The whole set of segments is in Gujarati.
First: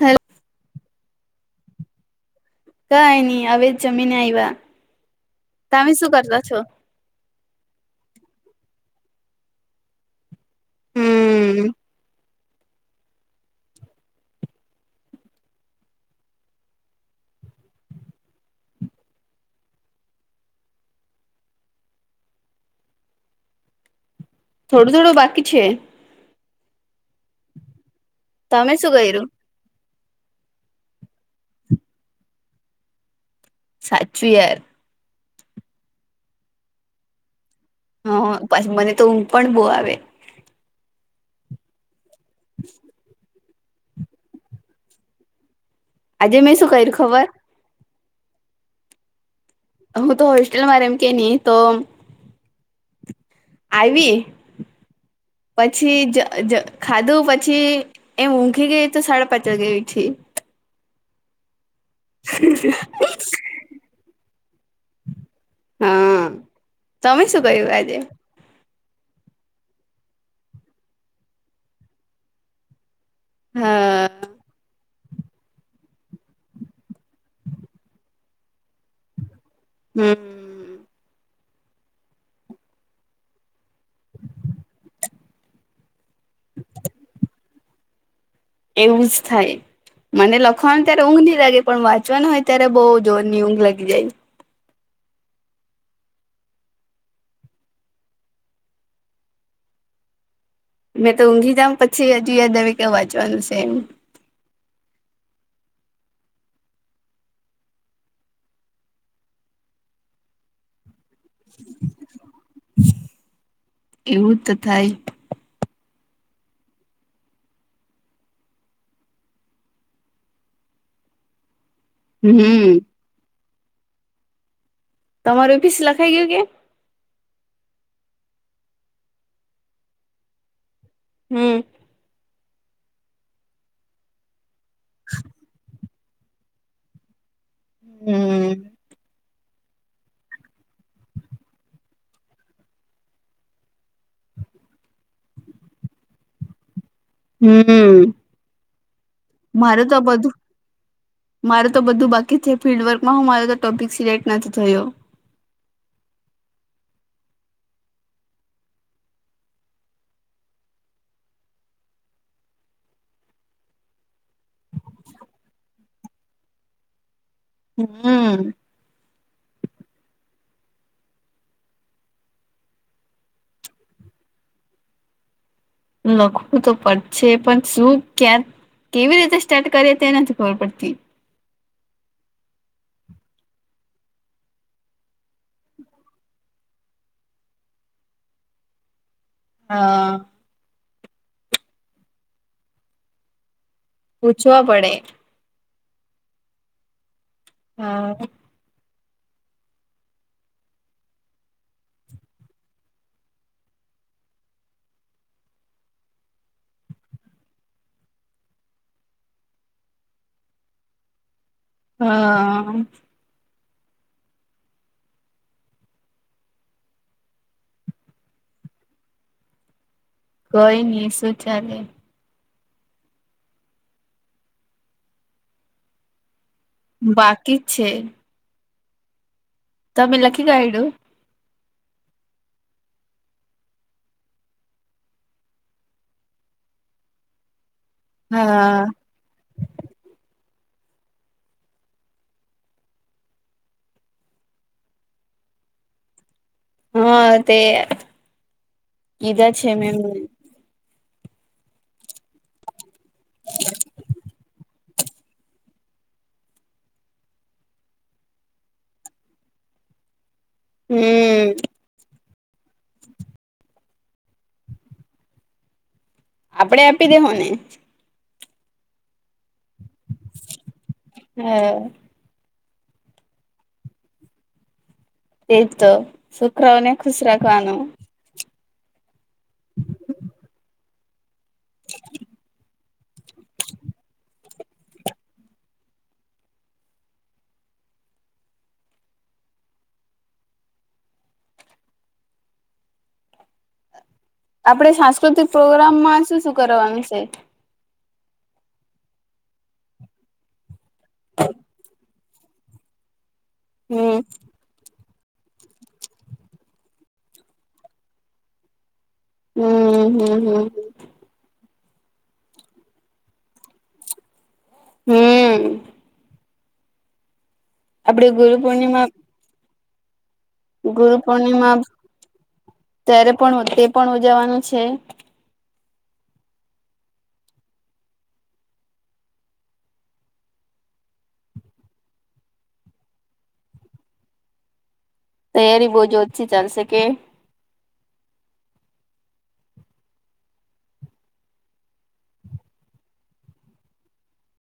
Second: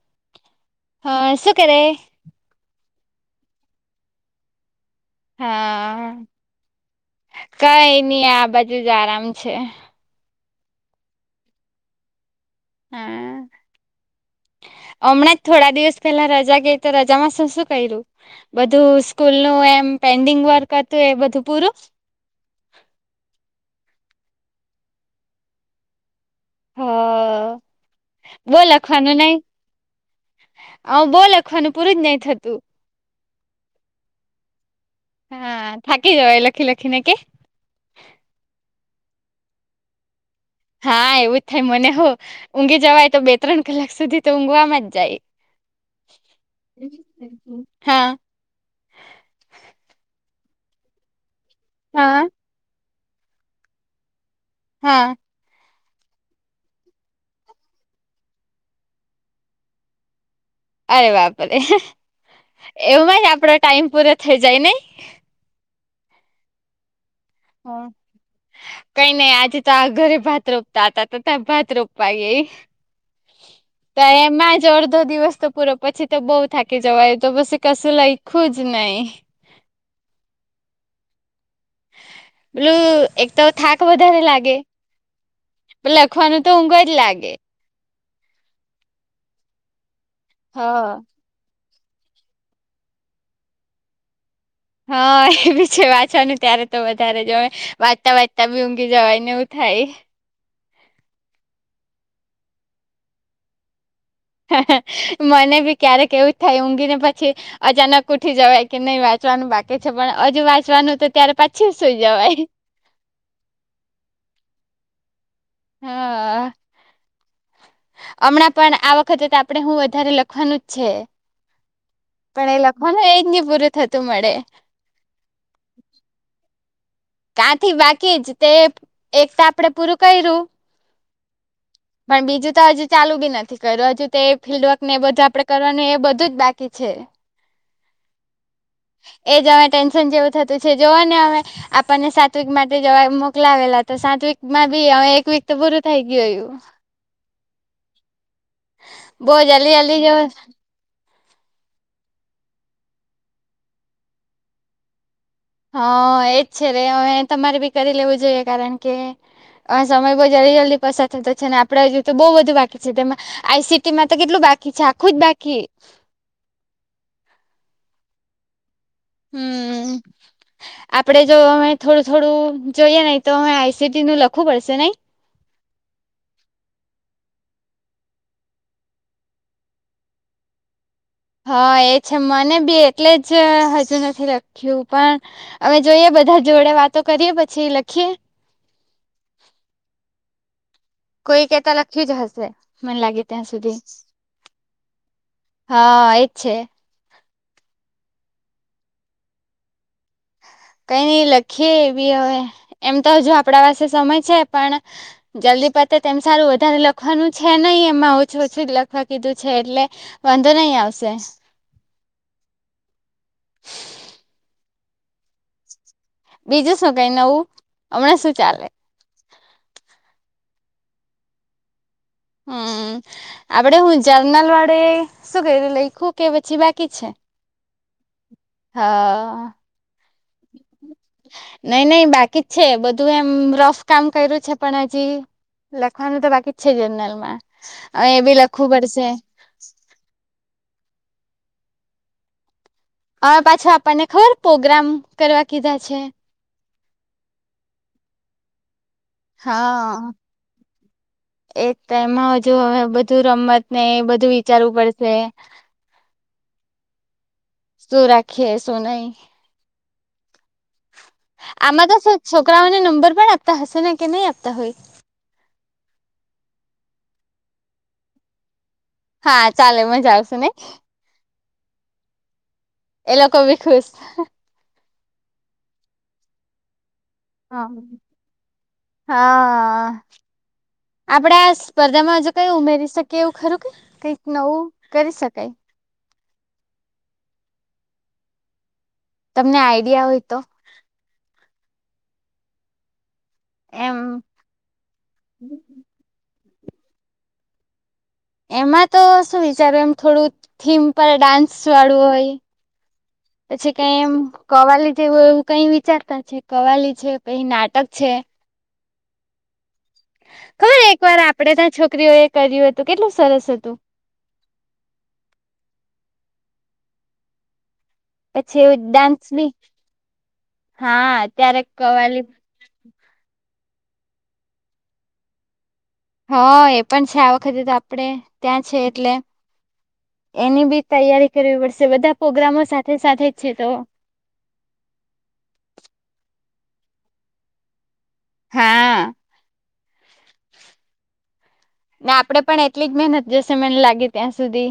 હેલો હા, શું કરે? કાઈ નઈ હવે જ જમીને આવ્યા, તમે શું કરતા છો? કાઈ નહી આ બાજુ જ આરામ છે. હમ્મ હમ હમણાં જ થોડા દિવસ પહેલા રજા ગઈ તો, રજામાં શું-શું કર્યું? બધું સ્કૂલ નું એમ પેન્ડિંગ વર્ક હતું, એ બધું પૂરું થોડું થોડું બાકી છે. હ બો તમે શું લખવાનું કર્યું નહી. આવું બહું લખવાનું, પૂરું જ નહી થતું. સાચું યાર હા, થાકી જવાય લખી લખીને કે હ, પછ મને તો ઊંઘ પણ બહુ આવે. હા એવું જ થાય મને હો, ઊંઘી જવાય તો બે ત્રણ કલાક સુધી તો ઊંઘવામાં જ જાય. આજે મેં શું કર્યું ખબર. હા. હું તો હોસ્ટેલ મા રેવું કે નહી તો. હા. આઈવી. હા. પછી જ જ ખાધું પછી. એમ ઊંઘી ગઈ તો સાડા પાંચ વાગે ઊઠી અરે બાપરે એમાંજ આપડો ટાઈમ પૂરો થઇ જાય નહ. હા, તમે શું કર્યું આજે? કઈ નઈ આજે તો આ ઘરે ભાત રોપતા હતા, તો ત્યાં ભાત રોપવા આવી ગઈ. તો હા એમાંજ અડધો દિવસ પૂરો. પછી તો બઉુ થાકી જવાય, તો પછી કશું લેખ્યુંજ નહી. હમ્મ પેલું એક તો થાક વધારે લાગે. લખવાનુ તો ઊઘજ લાગે. એવું જ થાય મને લખવાનું હા ત્યારે ઊંઘ નહી લાગે. પણ વાંચવાનું હોય ત્યારે બઉુ જોર ની ઊંઘ લાગી જાય. હા એ બી છે, વાંચવાનું ત્યારે તો વધારે જ હોય, વાંચતા વાંચતા બી ઊંઘી જવાય ને એવું થાય. મેં તો ઊંઘી જાવ, પછી હજુ યાદ આવે કે વાંચવાનું છે એમ. મને ભી ક્યારેક એવું જ થાય ઊંઘી ને પછી. અચાનક ઉઠી જવાય કે નહીં વાંચવાનું બાકી છે પણ હજુ વાંચવાનું તો ત્યારે પાછું સુઈ જવાય. એવું તો થાય હા. હમણાં પણ, આ વખતે તો આપણે હું વધારે લખવાનું જ છે. પણ એ હમ લખવાનું એજ નહી પૂરું થતું મળે. તમારુ ફીસ લખાઈ ગયું કે? કાંથી બાકી જ, તે એક તો આપડે પૂરું કર્યું. હમ્મ પણ બીજું તો હજુ ચાલુ બી નથી કર્યું, હજુ તો એ ફિલ્ડ વર્ક ને એ બધું કરવાનું એ બધુંજ બાક કી છે. હમ્મ એજ અમે ટેન્શન જેવું થતું છે, જોવો ને હવે. આપણને સાત વીક માટે જવા મોકલાવેલા તો સાત વીક માં બી હવે એક વીક તો પૂરું થઈ ગયુ. [inaudible] હમ્મ, બહુ મારે જલ્દી તો જલ્દી જવ બધું મારે તો બધું બાકી છે ફિલ્ડ વર્કમાં, હું મારો તો ટોપિક સિલેક્ટ નથી થયો. હા એજ છે રે, હવે તમારે બી કરી લેવું જોઈએ, કારણ કે અ સમય બહુ જલ્દી જલ્દી પસાર થતો છે અને આપડે તો બહુ બધુ બાકી છે તેમાં આઈસીટીમાં તો કેટલું બાકી છે આખું જ બાકી હમ્મ. હમ્મ. આપડે જો અમે થોડું થોડું જોઈએ નહી તો અમે આઈસીટી નું લખવું પડશે નઈ? લખવું તો પડશે પણ શું ક્યા? કેવી રીતે સ્ટાર્ટ કરીએ તે નથી ખબર પડતી. હા, એ છે મને બી એટલે જ હજુ નથી લખ્યું પણ હવે જોઈએ બધા જોડે વાતો કરીએ પછી લખીએ. હમ્મ. કોઈકે તો લખ્યું જ હશે મને લાગે ત્યાં સુધી પૂછવા પડે. હા એ જ છે. હમ્મ. કઈ નઈ લખીએ એબી હવે એમ તો હજુ આપણા પાસે સમય છે પણ જલ્દી પતે તેમ સારું વધારે લખવાનું છે નહી એમાં ઓછું ઓછું જ લખવા કીધું છે એટલે વાંધો નહી આવશે. હા. બીજું શું કઈ નવું હમણાં શું ચાલે? કઈ નઈ શું ચાલે. હમ્મ, આપડે હુ જર્નલ વાડે શું કર્યું લઈખું કે પછી બાકી છે બાકી છે. હા. તમે લખી કાઢયું? નય નય બાકી જ છે બધું એમ રફ કામ કર્યું છે પણ હજી લખવાનું તો બાકી જ છે જનરલમાં અ એબી લખવું હા પડશે. અન પાછા આપણને ખબર પ્રોગ્રામ કરવા કીધા છે. હા તે કીધા છે મેમને હા. એક ટાઈમમાં હજુ હવે બધું રમતને એ બધું વિચારવું પડશે. શું રાખીએ શું નહી. હમ્મ. આમાં તો શું છોકરાઓને નંબર પણ આપતા હશે ને કે નહી આપતા હોય? આપડે આપી દેહો ને હા ચાલે મજા આવશે ને? હા. એ લોકો બી ખુશ એ જ તો છોકરાઓને ખુશ રાખવાનું હા... આપડે આ સ્પર્ધામાં હજુ કઈ ઉમેરી શ કીએ એવું ખરું કે કઈક નવું કરી શકાય તમને આઈડિયા હોય તો? એમ આપડે સાંસ્કૃતિક પ્રોગ્રામમાં શું શું કરવાનું છે? એમાં તો શું વિચારું એમ થોડું થીમ પર ડાન્સવાળું હોય પછી કઈ એમ હમ કવાલી જેવું એવું કઈ વિચારતા છે કવાલી છે પછી નાટક છે. હમ્મ. ખબર હે એક વાર આપણેે ત્યાં છોકરીઓ એ કર્યું હતું કેટલું સરસ હતું. હમ્મ. આપડે ગુરુ પછી એવ પૂર્ણિમા ડાન્સ બી, હા ગુરુ ત્યારે પૂર્ણિમા કવાલી ત્યારે પણ તે પણ ઉજાવાનું છે. હા એ પણ છે આ વખતે તો આપડે ત્યાં છે એટલે. એની બી તૈયારી કરવી પડશે બધા પ્રોગ્રામો સાથે સાથે જ છે તો. તૈયારી બહુ જોરથી ચાલશે કે. હા. ના આપડે પણ એટલી જ મહેનત જશે મને લાગે ત્યાં સુધી.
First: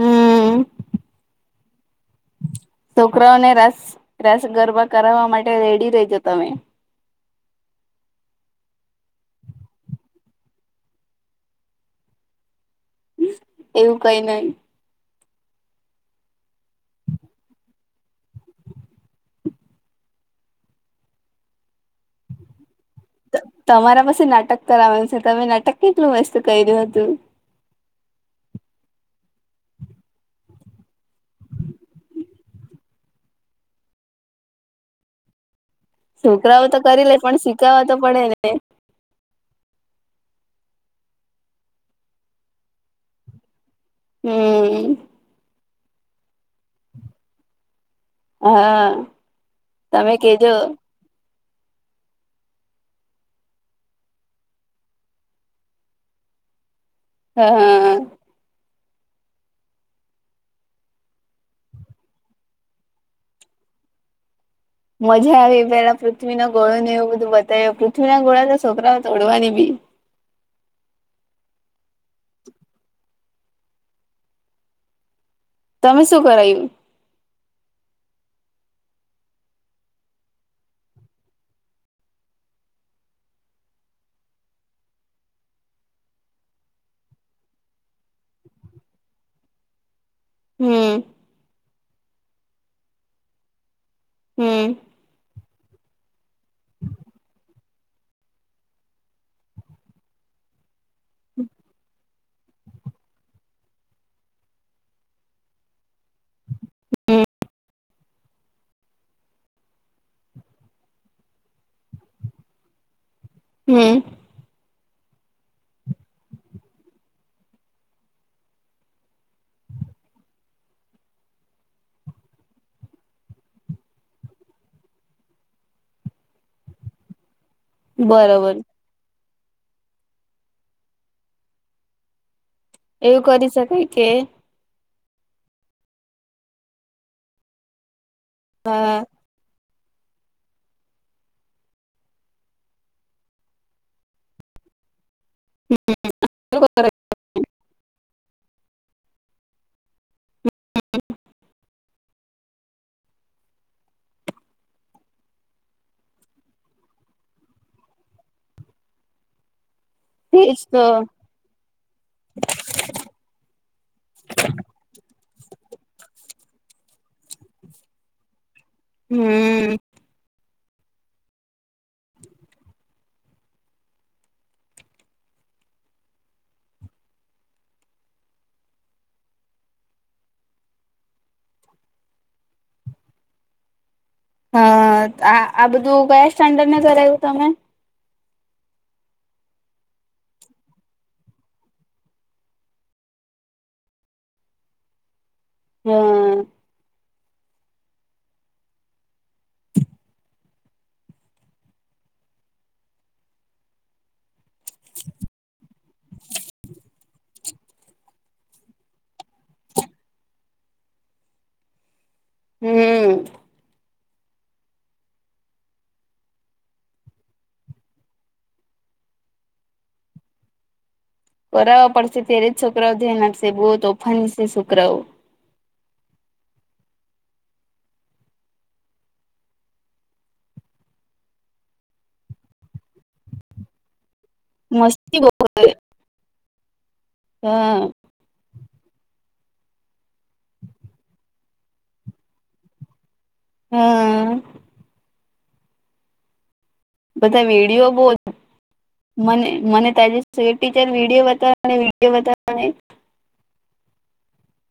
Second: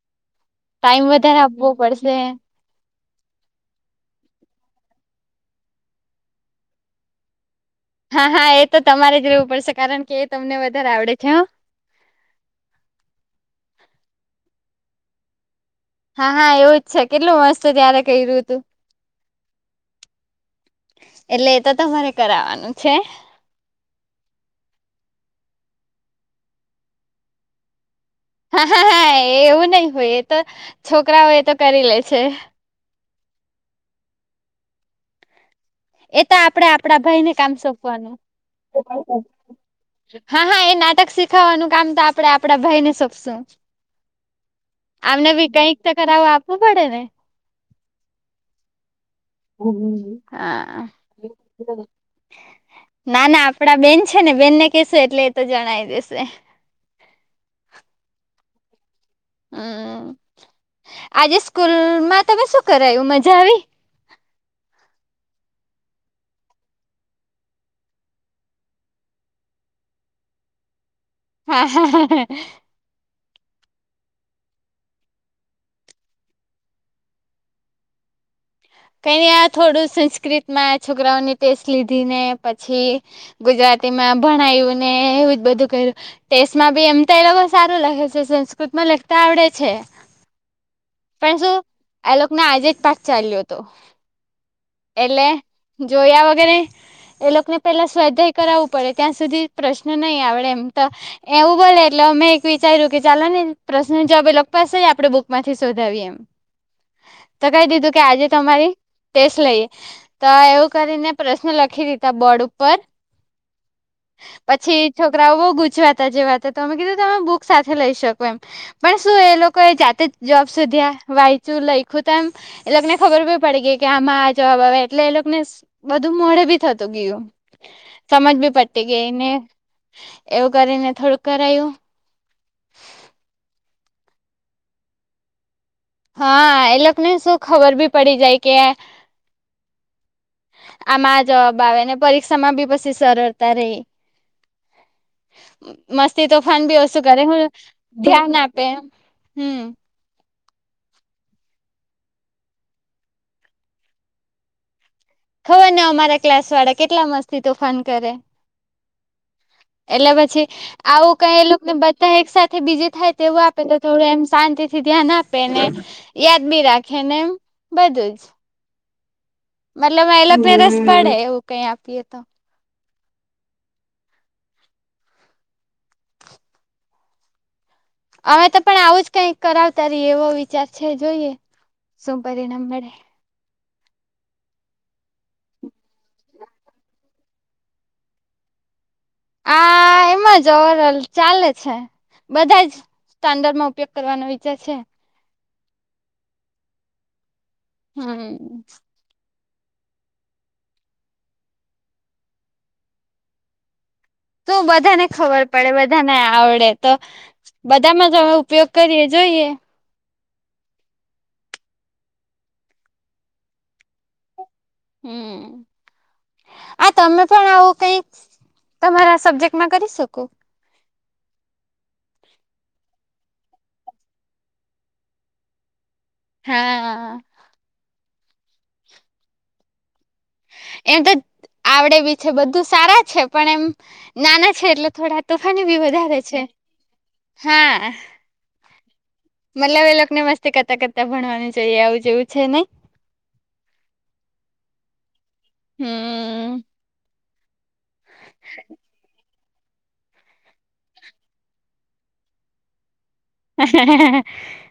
હમ ટાઈમ વધારે આપવો પડશે. છોકરાઓને રાસ રાસ ગરબા કરાવવા માટે રેડી રહેજો તમે. હા હા એ તો તમારે જ રહેવું પડશે કારણ કે એ તમને વધારે આવડે છે હ. એવું કઈ નહી. હા હા એવું જ છે કેટલું મસ્ત ત્યારે કર્યું હતું. એટલે એ તો તમારે કરાવવાનું છે. તમારા પાસે નાટક કરાવાનું છે તમે નાટક કેટલું મસ્ત કર્યું હતું. હા, હા, હા, એવું નહી હોય એ તો છોકરાઓ એ તો કરી લે છે. એ તો છોકરાઓ આપણે આપણા કરી લે ભાઈ ને પણ કામ શીખાવા તો સોંપવાનું. પડે ને હા, હા, એ નાટક શીખાવવાનું કામ તો આપણે આપણા ભાઈ ને સોંપશું. હમ આમને બી કાંઈક તો કરાવવા આપવું પડે ને. હા. તમે હમ્મ, કેજો હા. ના, ના આપડા બેન છે ને બેનને કેશું એટલે એ તો જણાય દેશે. હાહો. હમ્મ. આજે સ્કૂલમાં તમે શું કરાયું? મજા આવી? મજા આયવી, પહેલા પૃથ્વી ના ગોળો ને એવું બધું બતાઈવું, પૃથ્વી ના ગોળા તો છોકરાને તોડવાને બી. હા, હા. તમે શું કરાયવુ? કાંઈ નહીં, આ થોડું સંસ્કૃતમાં છોકરાઓની ટેસ્ટ લીધી, ને પછી ગુજરાતી માં ભણાયું ને એવું જ બધું કયરું. ટેસમાં બી એમ તો એ લોકો સારું લખે છે, સંસ્કૃતમાં લખતા આવડે છે. હમ્મ. પણ શું આ લોકને આજે જ પાઠ ચાલ્યો તો. હમ્મ. એટલે, જોયા વગર એ એ લોકને પેલા સ્વાધ્યાય કરાવવું પડે, ત્યાં સુધી પ્રશ્ન નહીં આવડે એમ તો. એવું બોલે એટલે અમેં એક વિચાર્યું કે ચાલો ને પ્રશ્ન જવાબ એ લોક પાસે જ આપડે બુક માંથી શોધાવીએ એમ. તો કહી દીધું કે આજે તમારી ટેસ્ટ લઈએ, તો એવું કરીને પ્રશ્ન લખી દીધા બોર્ડ ઉપર. હમ્મ. પછી છોકરાઓ બહુ ગુંચવાતા જેવા હતા તો અમે કીધું તમે બુક સાથે લઈ શકો એમ. પણ શું એ લોકો એ જાતે જ જવાબ શોધ્યાં, વાંયચુ, લઈખું તો એમ એ લોકને ખબર ભી પડી ગઈ કે આમાં જ જવાબ આવે એટલે એ લોક ને બધું મોઢે બી થતું ગયું. સમજ બી બરોબર પડ તી ગઈ ને, એવું કરીને થોડુંક કરાયું. એવું કરી શકાય કે હા એ લોકને શું ખબર ભી પડી જાય કે આમાં જવાબ આવે ને પરીક્ષામાં બી પછી સરળતા રહે. [inaudible] મસ્તી તોફાન બી ઓછું કરે, હું ધ્યાન આપે. હમ્મ. [inaudible] ખબર ને અમારા ક્લાસવાળા કેટલા મસ્તી તોફાન કરે. એટલે પછી તેજ તો આવું કંઈ એ લોકને [unintelligible] તાં એક સાથે બીજું થાય તેવું આપે તો થોડું એમ શાંતિ થી ધ્યાન આપે ને. યાદ બી રાખે ને એમ, બધું જ. હમ્મ. મતલબ એ લોક ને રસ પડે એવું કંઈ આપીએ તો. હવે તો પણ આવું જ કંઈક કરાવતા રહીએ એવો વિચાર છે જોઈએ, શું પરિણામ મળે. હા. આ-આ બધું કયા સ્ટાન્ડર્ડમાં કરાવ્યું તમે? આ એમ જ ઓવરોલ ચાલે છે. બધા જ સ્ટાન્ડર્ડમાં ઉપયોગ કરવાનો વિચાર છે. હ. હમ્મ. તો બધાને ખબર પડે, બધાને આવડે તો. બધામાં જ હવે ઉપયોગ કરીએ, જોઈએ. હમ હમ. આ તમે પણ આવું કઈક, તમારા સબ્જેક્ટમાં કરી શકો. કરાવવા પડશે, ત્યારે જ છોકરાઓ ધ્યાન આપશે, બહુ તોફાની છે છોકરાઓ હા. એમ તો આવડે બી છે બધું સારા છે પણ એમ નાના છે એટલે મસ્તી થોડા તોફાની ભી વધારે છે હા. મતલબ એ લોકોને મસ્તી કરતા કરતા ભણવાનું જોઈએ આવું જેવું છે નઈ. હા. હમ. [inaudible] બધા વિડીિયો [unintelligible] મને, મને તારા ટીચર વિડીયો બતાવ અને વિડીયો બતાવ હ [inaudible]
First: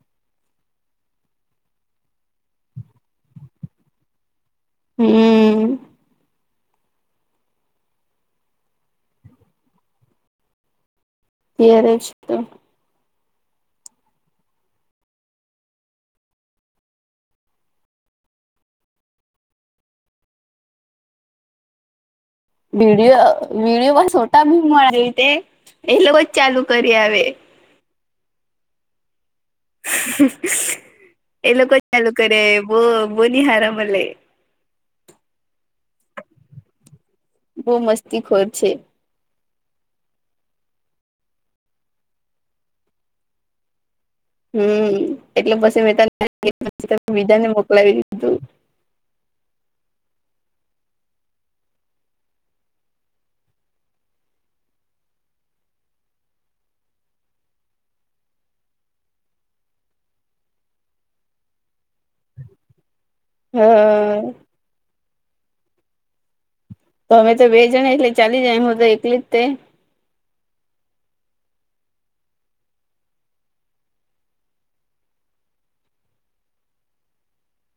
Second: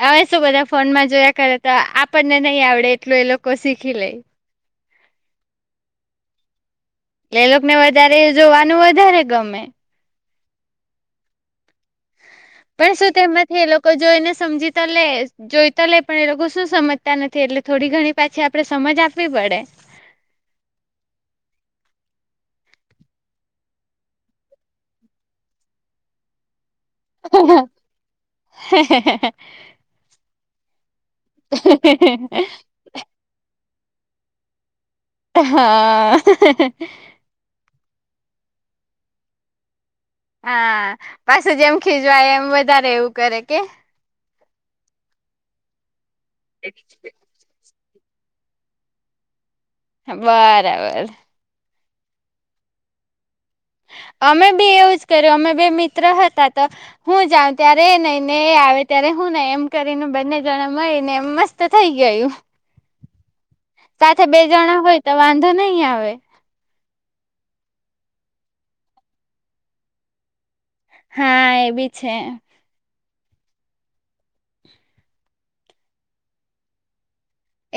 હવે શું બધા ફોનમાં જોયા કરે તો આપણને નહીં આવડે એટલું એ લોકો શીખી લે. હમ. હમ. એટલે એ લોકો ને વધારે જોવાનું વધારે ગમે. ત્યારે જ તો પણ શું તેમાંથી એ લોકો જોઈને સમજીતા લે જોઈતા લે પણ એ લોકો શું સમજતા નથી એટલે થોડી ઘણી પાછી આપડે સમજ આપવી પડે. વિડીિયો, વિડીયો છોટાભીમ [unintelligible] એલોકોજ ચાલુ કરી આવે. હ. [unintelligible] એ લોકો એ ચાલુ કરવો જોઈએ બહુ નહીં હારા મળે હા. બહુ મસ્તી ખોર છે. હા પાછ જેમ ખીજવાય એમ વધારે એવું કરે કે હમ એટલે પછી મે બીજાને મોકલાવી દીધું. બરાબર. અમે બી એવું જ કર્યું અમે બે મિત્ર હતા તો. હું જાઉં ત્યારે એ નઈ ને એ આવે ત્યારે હું નહીં એમ કરીને બંને જણા મળી ને એમ મસ્ત થઈ ગયું હા સાથે બે જણા હોય તો વાંધો નહી આવે. તો અમે તો બે જણા એટલે ચાલી જાય એ હુ તો એકલી જ તે હા એ બી છે.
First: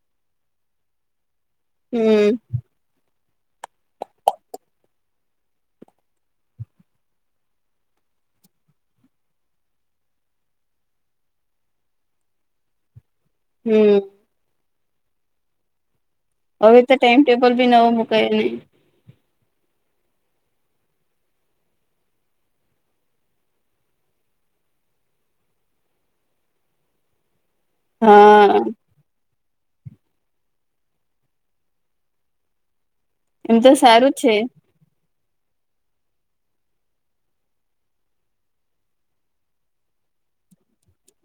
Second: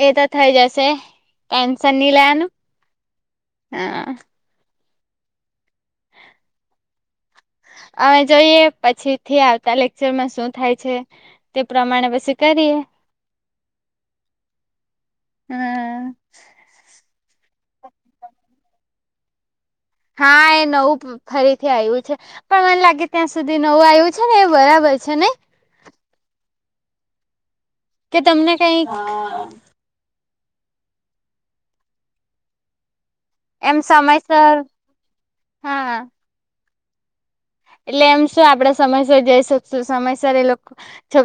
એ તો થઇ જશે ટેન્શન નહી હમ લેવાનું હા. અવે જોઈએ પછી થી આવતા લેક્ચરમાં શું થાય છે? તે પ્રમાણે પછી કરીએ. હમ્મ હમ. હવે તો ટાઈમ ટેબલ ભી નવો મુકાય રી હા એ નવ ફરીથી આવ્યું છે પણ મને લાગે ત્યાં સુધી નવું આવ્યું છે ને એ બરાબર છે નહી. કે તમને હા કઈક તો એમ સારું જ છે. સમયસર હા. એટલે એમ શું આપડે સમયસર જઈ શકશું સમયસર એ લોકો છોકરા